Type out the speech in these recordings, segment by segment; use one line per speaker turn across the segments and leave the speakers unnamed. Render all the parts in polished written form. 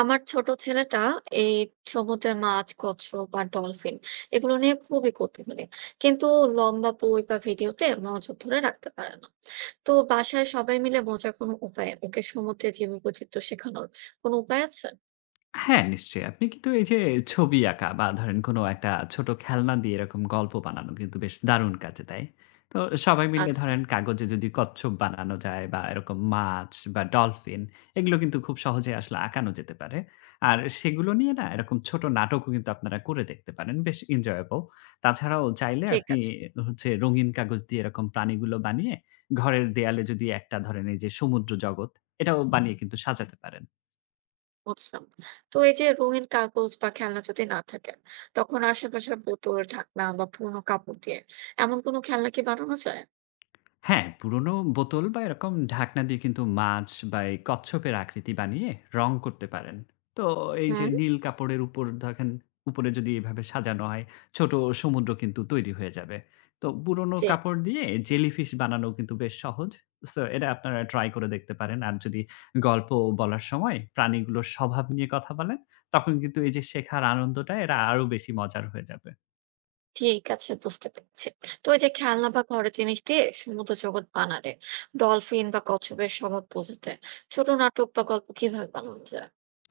আমার ছোট ছেলেটা এই সমুদ্রের মাছ কচ্ছপ বা ডলফিন এগুলো নিয়ে খুবই কৌতূহলী, কিন্তু লম্বা বই বা ভিডিওতে মনোযোগ ধরে রাখতে পারে না। তো বাসায় সবাই মিলে মজার কোনো উপায়, ওকে সমুদ্রে জীববৈচিত্র্য শেখানোর কোনো উপায় আছে?
হ্যাঁ, নিশ্চয়ই। আপনি কিন্তু এই যে ছবি আঁকা বা ধরেন কোনো একটা ছোট খেলনা দিয়ে এরকম গল্প বানানো কিন্তু বেশ দারুণ কাজে দেয়। তো সবাই মিলে
আচ্ছা।
ধরেন কাগজে যদি কচ্ছপ বানানো যায় বা এরকম মাছ বা ডলফিন এগুলো কিন্তু খুব সহজে আসলে আঁকানো যেতে পারে। আর সেগুলো নিয়ে না এরকম ছোট নাটকও কিন্তু আপনারা করে দেখতে পারেন। বেশ enjoyable। তাছাড়াও চাইলে
ঠিক
আপনি
আছে।
হচ্ছে রঙিন কাগজ দিয়ে এরকম প্রাণীগুলো বানিয়ে ঘরের দেয়ালে যদি একটা ধরেন এই যে সমুদ্র জগৎ এটাও বানিয়ে কিন্তু সাজাতে পারেন।
বুঝলাম। তো এই যে রঙিন কাগজ বা খেলনা যদি না থাকে, তখন আশেপাশে বোতল ঢাকনা বা পুরোনো কাপড় দিয়ে এমন কোনো খেলনা কি বানানো যায়?
হ্যাঁ, পুরনো বোতল বা এরকম ঢাকনা দিয়ে কিন্তু মাছ বা এই কচ্ছপের আকৃতি বানিয়ে রং করতে পারেন। তো এই যে
হুম।
নীল কাপড়ের উপর দেখেন, উপরে যদি এভাবে সাজানো হয়, ছোট সমুদ্র কিন্তু তৈরি হয়ে যাবে। তো পুরনো
জি।
কাপড় দিয়ে জেলিফিশ বানানো কিন্তু বেশ সহজ। সো এটা আপনারা ট্রাই করে দেখতে পারেন। আর যদি গল্প বলার সময় প্রাণীগুলোর স্বভাব নিয়ে কথা বলেন, তখন কিন্তু এই যে শেখার আনন্দটা এরা আরো বেশি মজার হয়ে যাবে।
ঠিক আছে, বুঝতে পেরেছি। তো এই যে খেলনা বা ঘরের জিনিস দিয়ে সমুদ্র জগৎ বানালে ডলফিন বা কচ্ছপের স্বভাব বোঝাতে ছোট নাটক বা গল্প কিভাবে বানানো যায়?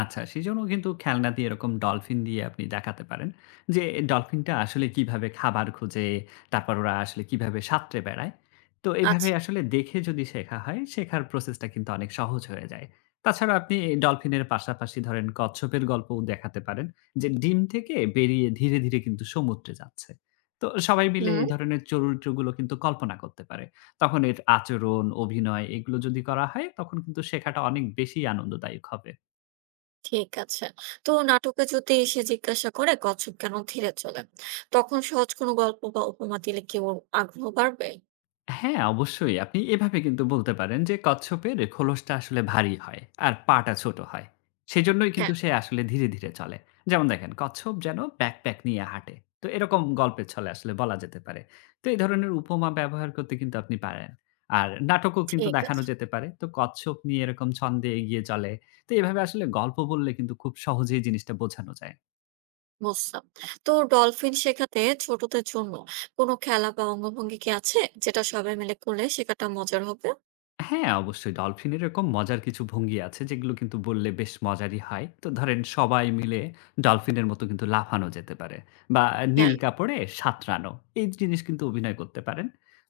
আচ্ছা, সেজন্য কিন্তু খেলনা দিয়ে এরকম ডলফিন দিয়ে আপনি দেখাতে পারেন। যে ডলফিনটা আসলে কিভাবে খাবার খোঁজে, তারপর ওরা আসলে কিভাবে সাঁতরে বেড়ায়। তো এভাবে
আচ্ছা।
আসলে দেখে যদি শেখা হয়, শেখার প্রসেসটা কিন্তু অনেক সহজ হয়ে যায়। তাছাড়া আপনি ডলফিনের পাশাপাশি ধরেন কচ্ছপের গল্পও দেখাতে পারেন। যে ডিম থেকে বেরিয়ে ধীরে, ধীরে কিন্তু সমুদ্রে যাচ্ছে। তো সবাই মিলে
হুম।
এই ধরনের চরিত্রগুলো কিন্তু কল্পনা করতে পারে। তখন এর আচরণ, অভিনয় এগুলো যদি করা হয় তখন কিন্তু শেখাটা অনেক বেশি আনন্দদায়ক হবে।
ঠিক আছে। তো নাটকে যদি এসে জিজ্ঞাসা করে কচ্ছপ কেন ধীরে চলে, তখন সহজ কোনো গল্প বা উপমা দিলে কি ওর আগ্রহ বাড়বে?
হ্যাঁ, অবশ্যই। আপনি এভাবে কিন্তু বলতে পারেন যে কচ্ছপের খোলসটা আসলে ভারী হয় আর পাটা ছোট হয়। সেজন্যই
হ্যাঁ।
কিন্তু সে আসলে ধীরে, ধীরে চলে। যেমন দেখেন কচ্ছপ যেন ব্যাকপ্যাক নিয়ে হাঁটে। তো এরকম গল্পের ছলে আসলে বলা যেতে পারে। তো এই ধরনের উপমা ব্যবহার করতে কিন্তু আপনি পারেন। আর নাটকও কিন্তু
ঠিক
দেখানো
আছে,
যেতে পারে। তো কচ্ছপ নিয়ে এরকম ছন্দে এগিয়ে চলে। তো এভাবে আসলে গল্প বললে কিন্তু খুব সহজেই জিনিসটা বোঝানো যায়।
বুঝলাম। তো ডলফিন শেখাতে ছোটদের জন্য কোনো খেলা বা অঙ্গভঙ্গি কি আছে, যেটা সবাই মিলে করলে শেখাটা মজার হবে?
হ্যাঁ, অবশ্যই ডলফিন এরকম মজার কিছু ভঙ্গি আছে যেগুলো কিন্তু বললে বেশ মজারই হয়। তো ধরেন সবাই মিলে ডলফিনের মতো কিন্তু লাফানো যেতে পারে বা নীল
হ্যাঁ।
কাপড়ে সাঁতরানো। এই জিনিস কিন্তু অভিনয় করতে পারেন।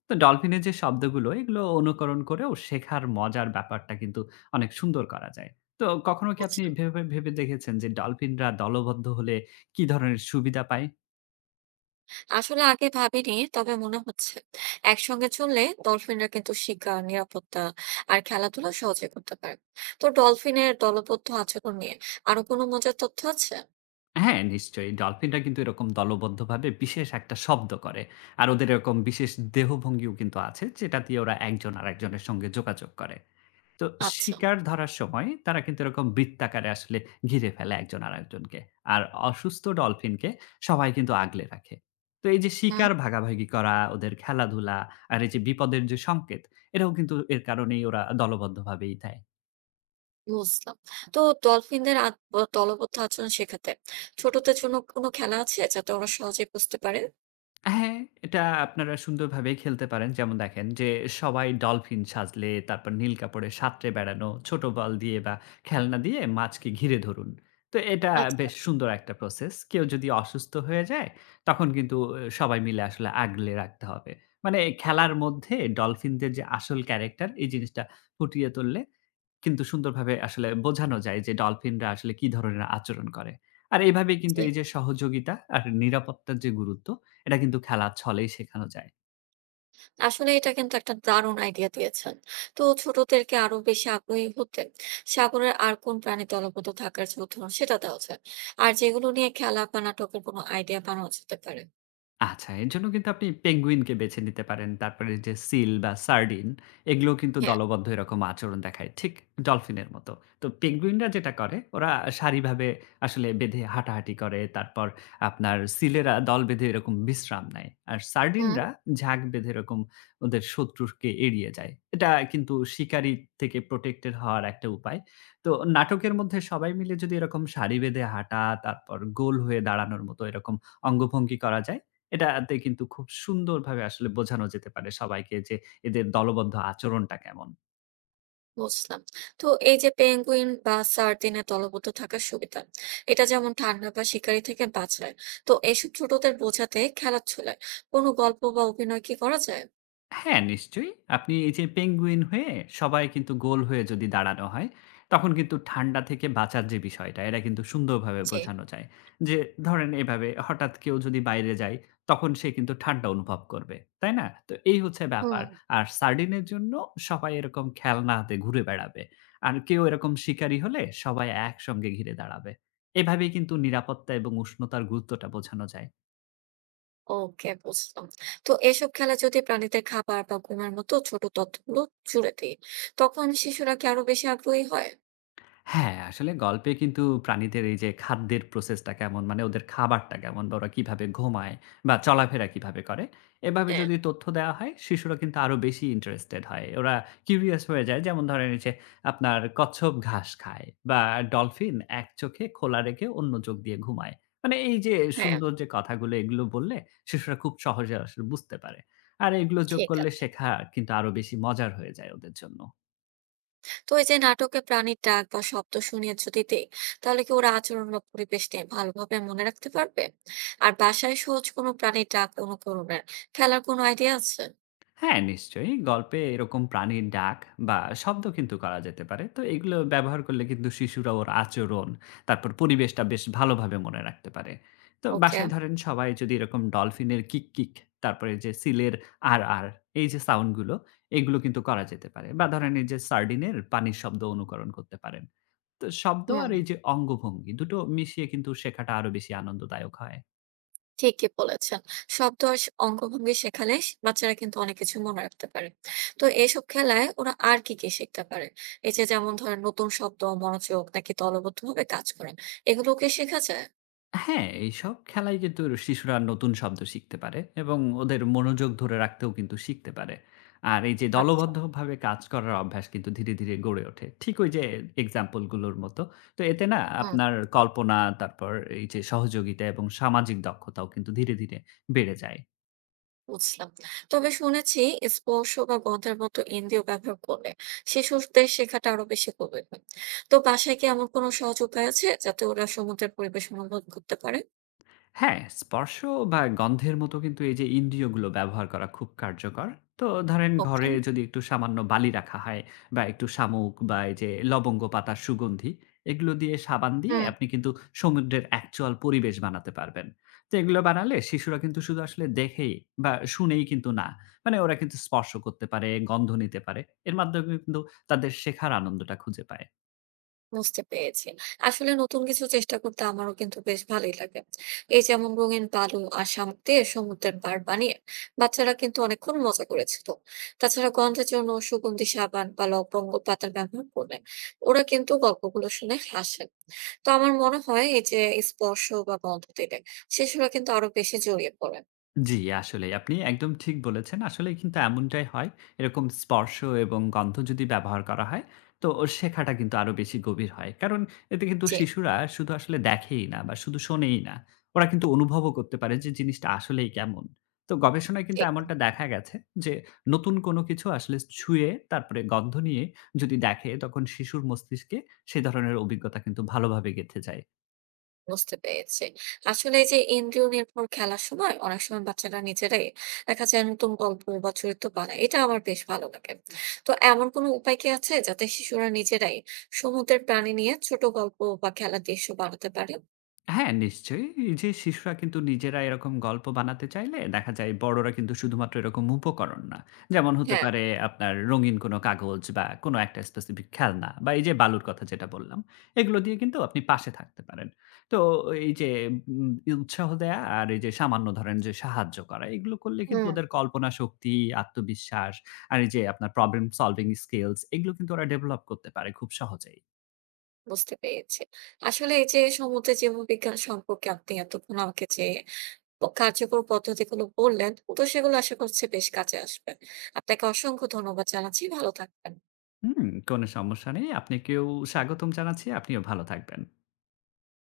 তো ডলফিনের যে শব্দগুলো এগুলো অনুকরণ করেও শেখার মজার ব্যাপারটা কিন্তু অনেক সুন্দর করা যায়। তো কখনো কি আপনি
বুঝলাম।
ভেবে, ভেবে দেখেছেন যে ডলফিনরা দলবদ্ধ হলে কি ধরনের সুবিধা পায়?
আসলে আগে ভাবিনি, তবে মনে হচ্ছে একসঙ্গে চললে ডলফিনরা কিন্তু শিকার, নিরাপত্তা আর খেলাধুলা সহজে করতে পারে। তো ডলফিনের দলবদ্ধ আচরণ নিয়ে আরো কোনো মজার তথ্য আছে?
হ্যাঁ, নিশ্চয়ই। ডলফিনরা কিন্তু এরকম দলবদ্ধভাবে বিশেষ একটা শব্দ করে। আর ওদের এরকম বিশেষ দেহভঙ্গিও কিন্তু আছে, যেটা দিয়ে ওরা একজন আরেকজনের সঙ্গে যোগাযোগ করে। তো
আচ্ছা।
শিকার ধরার সময় তারা কিন্তু এরকম বৃত্তাকারে আসলে ঘিরে ফেলে একজন আরেকজনকে। আর অসুস্থ ডলফিনকে সবাই কিন্তু আগলে রাখে। তো এই যে
হুম।
শিকার ভাগাভাগি করা, ওদের খেলাধুলা আর এই যে বিপদের যে সংকেত, এটাও কিন্তু এর কারণেই ওরা দলবদ্ধভাবেই দেয়।
বুঝলাম। তো ডলফিনদের দলবদ্ধ আচরণ শেখাতে ছোটদের জন্য কোনো খেলা আছে যাতে ওরা সহজে বুঝতে পারে?
হ্যাঁ, এটা আপনারা সুন্দরভাবেই খেলতে পারেন। যেমন দেখেন যে সবাই ডলফিন সাজলে, তারপর নীল কাপড়ে সাঁতরে বেড়ানো, ছোট বল দিয়ে বা খেলনা দিয়ে মাছকে ঘিরে ধরুন। তো এটা
আচ্ছা।
বেশ সুন্দর একটা প্রসেস। কেউ যদি অসুস্থ হয়ে যায়, তখন কিন্তু এ সবাই মিলে আসলে আগলে রাখতে হবে। মানে খেলার মধ্যে ডলফিনদের যে আসল ক্যারেক্টার, এই জিনিসটা ফুটিয়ে তুললে কিন্তু সুন্দরভাবে আসলে বোঝানো যায় যে ডলফিনরা আসলে কি ধরনের আচরণ করে। আর এভাবেই কিন্তু এই যে সহযোগিতা আর নিরাপত্তার যে গুরুত্ব, এটা কিন্তু খেলার ছলেই শেখানো যায়।
আসলে এটা কিন্তু একটা দারুণ আইডিয়া দিয়েছেন। তো ছোটদেরকে আরো বেশি আগ্রহী হতে সাগরের আর কোন প্রাণী দলগত থাকার যে উদাহরণ সেটা দেওয়া যায়, আর যেগুলো নিয়ে খেলা বা নাটকের কোনো আইডিয়া বানানো যেতে পারে?
আচ্ছা, এর জন্য কিন্তু আপনি পেঙ্গুইনকে বেছে নিতে পারেন। তারপরে যে সিল বা সার্ডিন এগুলোও কিন্তু
হ্যাঁ।
দলবদ্ধ এরকম আচরণ দেখায়। ঠিক ডলফিনের মতো। তো পেঙ্গুইনরা যেটা করে ওরা সারিভাবে আসলে বেঁধে হাঁটাহাঁটি করে। তারপর আপনার সিলেরা দল বেঁধে এরকম বিশ্রাম নেয়। আর
হুম।
সার্ডিনরা ঝাঁক বেঁধে এরকম ওদের শত্রুকে এড়িয়ে যায়। এটা কিন্তু শিকারি থেকে প্রটেক্টেড হওয়ার একটা উপায়। তো নাটকের মধ্যে সবাই মিলে যদি এরকম সারি বেঁধে হাঁটা, তারপর গোল হয়ে দাঁড়ানোর মতো এরকম অঙ্গভঙ্গি করা যায় এটাতে কিন্তু খুব সুন্দরভাবে আসলে বোঝানো যেতে পারে সবাইকে যে এদের দলবদ্ধ আচরণটা কেমন।
বুঝলাম। তো এই যে পেঙ্গুইন বা সার্ডিনের দলগত থাকার সুবিধা, এটা যেমন ঠান্ডা বা শিকারি থেকে বাঁচায়, তো এসব ছোটদের বোঝাতে খেলার ছলে কোনো গল্প বা অভিনয় কি করা যায়?
হ্যাঁ, নিশ্চয়ই। আপনি এই যে পেঙ্গুইন হয়ে সবাই কিন্তু গোল হয়ে যদি দাঁড়ানো হয়, তখন কিন্তু ঠান্ডা থেকে বাঁচার যে বিষয়টা, এটা কিন্তু সুন্দরভাবে
যে।
বোঝানো যায়। যে ধরেন এভাবে হঠাৎ কেউ যদি বাইরে যায়, তখন সে কিন্তু ঠান্ডা অনুভব করবে। তাই না? তো এই হচ্ছে
হুম।
ব্যাপার। আর সার্ডিনের জন্য সবাই এরকম খেলনা হাতে ঘুরে বেড়াবে। আর কেউ এরকম শিকারী হলে সবাই একসঙ্গে ঘিরে দাঁড়াবে। এভাবেই কিন্তু নিরাপত্তা এবং উষ্ণতার গুরুত্বটা বোঝানো যায়।
ওকে, বুঝলাম। তো এসব খেলা যদি প্রাণীদের খাবার বা ঘুমের মতো ছোট তথ্যগুলো জুড়ে দিই, তখন শিশুরা কি আরো বেশি আগ্রহী হয়?
হ্যাঁ, আসলে গল্পে কিন্তু প্রাণীদের এই যে খাদ্যের প্রসেসটা কেমন, মানে ওদের খাবারটা কেমন বা ওরা কিভাবে ঘুমায় বা চলাফেরা কিভাবে করে, এভাবে
হ্যাঁ।
যদি তথ্য দেওয়া হয় শিশুরা কিন্তু আরো বেশি ইন্টারেস্টেড হয়। ওরা কিউরিয়াস হয়ে যায়। যেমন ধরেন এই যে আপনার কচ্ছপ ঘাস খায় বা ডলফিন এক চোখে খোলা রেখে অন্য চোখ দিয়ে ঘুমায়। মানে এই যে
হ্যাঁ,
সুন্দর যে কথাগুলো এগুলো বললে শিশুরা খুব সহজে আসলে বুঝতে পারে। আর এগুলো যোগ
ঠিক
করলে
আছে।
শেখা কিন্তু আরো বেশি মজার হয়ে যায় ওদের জন্য।
তো এই যে নাটকে প্রাণীর ডাক বা শব্দ শুনিয়ে যদি দিই, তাহলে কি ওরা আচরণ বা পরিবেশ নিয়ে ভালোভাবে মনে রাখতে পারবে? আর বাসায় সহজ কোনো প্রাণীর ডাক অনুকরণের খেলার কোনো আইডিয়া আছে?
হ্যাঁ, নিশ্চয়ই। গল্পে এরকম প্রাণীর ডাক বা শব্দ কিন্তু করা যেতে পারে। তো এগুলো ব্যবহার করলে কিন্তু শিশুরা ওর আচরণ, তারপর পরিবেশটা বেশ ভালোভাবে মনে রাখতে পারে। তো
ওকে,
বাসায় ধরেন সবাই যদি এরকম ডলফিনের কিক, কিক, তারপরে যে সিলের আর এই যে সাউন্ড গুলো, এগুলো কিন্তু করা যেতে পারে। বা ধরেন এই যে সার্ডিনের পানির শব্দ অনুকরণ করতে পারেন। তো শব্দ
হুম।
আর এই যে অঙ্গভঙ্গি দুটো মিশিয়ে কিন্তু শেখাটা আরো বেশি আনন্দদায়ক হয়।
ঠিকই বলেছেন। শব্দ আর স অঙ্গভঙ্গি শেখালে স বাচ্চারা কিন্তু অনেক কিছু মনে রাখতে পারে। তো এসব খেলায় ওরা আর কি শিখতে পারে? এই যে যেমন ধরেন নতুন শব্দ, মনোযোগ, নাকি দলবদ্ধভাবে কাজ করেন, এগুলোও কি শেখা যায়?
হ্যাঁ, এইসব খেলায় কিন্তু শিশুরা নতুন শব্দ শিখতে পারে এবং ওদের মনোযোগ ধরে রাখতেও কিন্তু শিখতে পারে। আর এই যে
আচ্ছা,
দলবদ্ধভাবে কাজ করার অভ্যাস কিন্তু ধীরে, ধীরে গড়ে ওঠে। ঠিক ওই যে এক্সাম্পল গুলোর মতো। তো এতে না
হুম,
আপনার কল্পনা, তারপর এই যে সহযোগিতা এবং সামাজিক দক্ষতাও কিন্তু ধীরে, ধীরে বেড়ে যায়।
বুঝলাম। তবে শুনেছি স্পর্শ বা গন্ধের মতো ইন্দ্রিয় ব্যবহার করলে শিশুদের শেখাটা আরো বেশি গভীর হয়। তো বাসায় কি এমন কোনো সহজ উপায় আছে যাতে ওরা সমুদ্রের পরিবেশ অনুভব করতে পারে?
হ্যাঁ, স্পর্শ বা গন্ধের মতো কিন্তু এই যে ইন্দ্রিয়গুলো ব্যবহার করা খুব কার্যকর। তো ধরেন
ওকে।
ঘরে যদি একটু সামান্য বালি রাখা হয় বা একটু শামুক বা এই যে লবঙ্গ পাতার সুগন্ধি, এগুলো দিয়ে সাবান দিয়ে
হুম।
আপনি কিন্তু সমুদ্রের অ্যাকচুয়াল পরিবেশ বানাতে পারবেন। তো এগুলো বানালে শিশুরা কিন্তু শুধু আসলে দেখেই বা শুনেই কিন্তু না। মানে ওরা কিন্তু স্পর্শ করতে পারে, গন্ধ নিতে পারে। এর মাধ্যমে কিন্তু তাদের শেখার আনন্দটা খুঁজে পায়।
বুঝতে পেরেছি। আসলে নতুন কিছু চেষ্টা করতে আমারও কিন্তু বেশ ভালোই লাগে। এই যেমন রঙিন বালু আর শামুক দিয়ে সমুদ্রের পাড় বানিয়ে বাচ্চারা কিন্তু অনেকক্ষণ মজা করেছিল। তাছাড়া গন্ধের জন্য সুগন্ধি সাবান বা লবঙ্গ পাতার ব্যবহার করলে ওরা কিন্তু গল্পগুলো শুনে হাসে। তো আমার মনে হয় এই যে স্পর্শ বা গন্ধ দিলে শিশুরা কিন্তু আরো বেশি জড়িয়ে পড়ে।
জি, আসলেই। আপনি একদম ঠিক বলেছেন। আসলেই কিন্তু এমনটাই হয়। এরকম স্পর্শ এবং গন্ধ যদি ব্যবহার করা হয়, তো শেখাটা কিন্তু আরো বেশি গভীর হয়। কারণ এতে কিন্তু
জি,
শিশুরা শুধু আসলে দেখেই না বা শুধু শোনেই না। ওরা কিন্তু অনুভবও করতে পারে যে জিনিসটা আসলেই কেমন। তো গবেষণায় কিন্তু
ঠিক।
এমনটা দেখা গেছে যে নতুন কোনো কিছু আসলে ছুঁয়ে তারপরে গন্ধ নিয়ে যদি দেখে তখন শিশুর মস্তিষ্কে সে ধরনের অভিজ্ঞতা কিন্তু ভালোভাবে গেঁথে যায়।
বুঝতে পেরেছি। আসলে এই যে ইন্দ্রিয় নির্ভর খেলার সময় অনেক সময় বাচ্চারা নিজেরাই দেখা যায় নতুন গল্প বা চরিত্র বানায়। এটা আমার বেশ ভালো লাগে। তো এমন কোনো উপায় কি আছে যাতে শিশুরা নিজেরাই সমুদ্রের প্রাণী নিয়ে ছোট গল্প বা খেলার দৃশ্য বানাতে পারে?
হ্যাঁ, নিশ্চয়ই। এই যে শিশুরা কিন্তু নিজেরা এরকম গল্প বানাতে চাইলে দেখা যায় বড়রা কিন্তু শুধুমাত্র এরকম উপকরণ না। যেমন হতে
হ্যাঁ,
পারে আপনার রঙিন কোনো কাগজ বা কোনো একটা স্পেসিফিক খেলনা বা এই যে বালুর কথা যেটা বললাম, এগুলো দিয়ে কিন্তু আপনি পাশে থাকতে পারেন। তো এই যে উম উৎসাহ দেয়া আর এই যে সামান্য ধরেন যে সাহায্য করা, এগুলো করলে কিন্তু
হুম,
ওদের কল্পনা শক্তি, আত্মবিশ্বাস আর এই যে আপনার প্রবলেম সলভিং স্কিলস এগুলো কিন্তু ওরা ডেভেলপ করতে পারে খুব সহজেই।
বুঝতে পেরেছি। আসলে এই যে সমুদ্রের জীববিজ্ঞান সম্পর্কে আপনি এতক্ষণ আমাকে যে প কার্যকর পদ্ধতিগুলো বললেন, তো সেগুলো আশা করছি বেশ কাজে আসবে। আপনাকে অসংখ্য ধন্যবাদ জানাচ্ছি। ভালো থাকবেন।
হুম, কোনো সমস্যা নেই। আপনাকেও স্বাগতম জানাচ্ছি। আপনিও ভালো থাকবেন।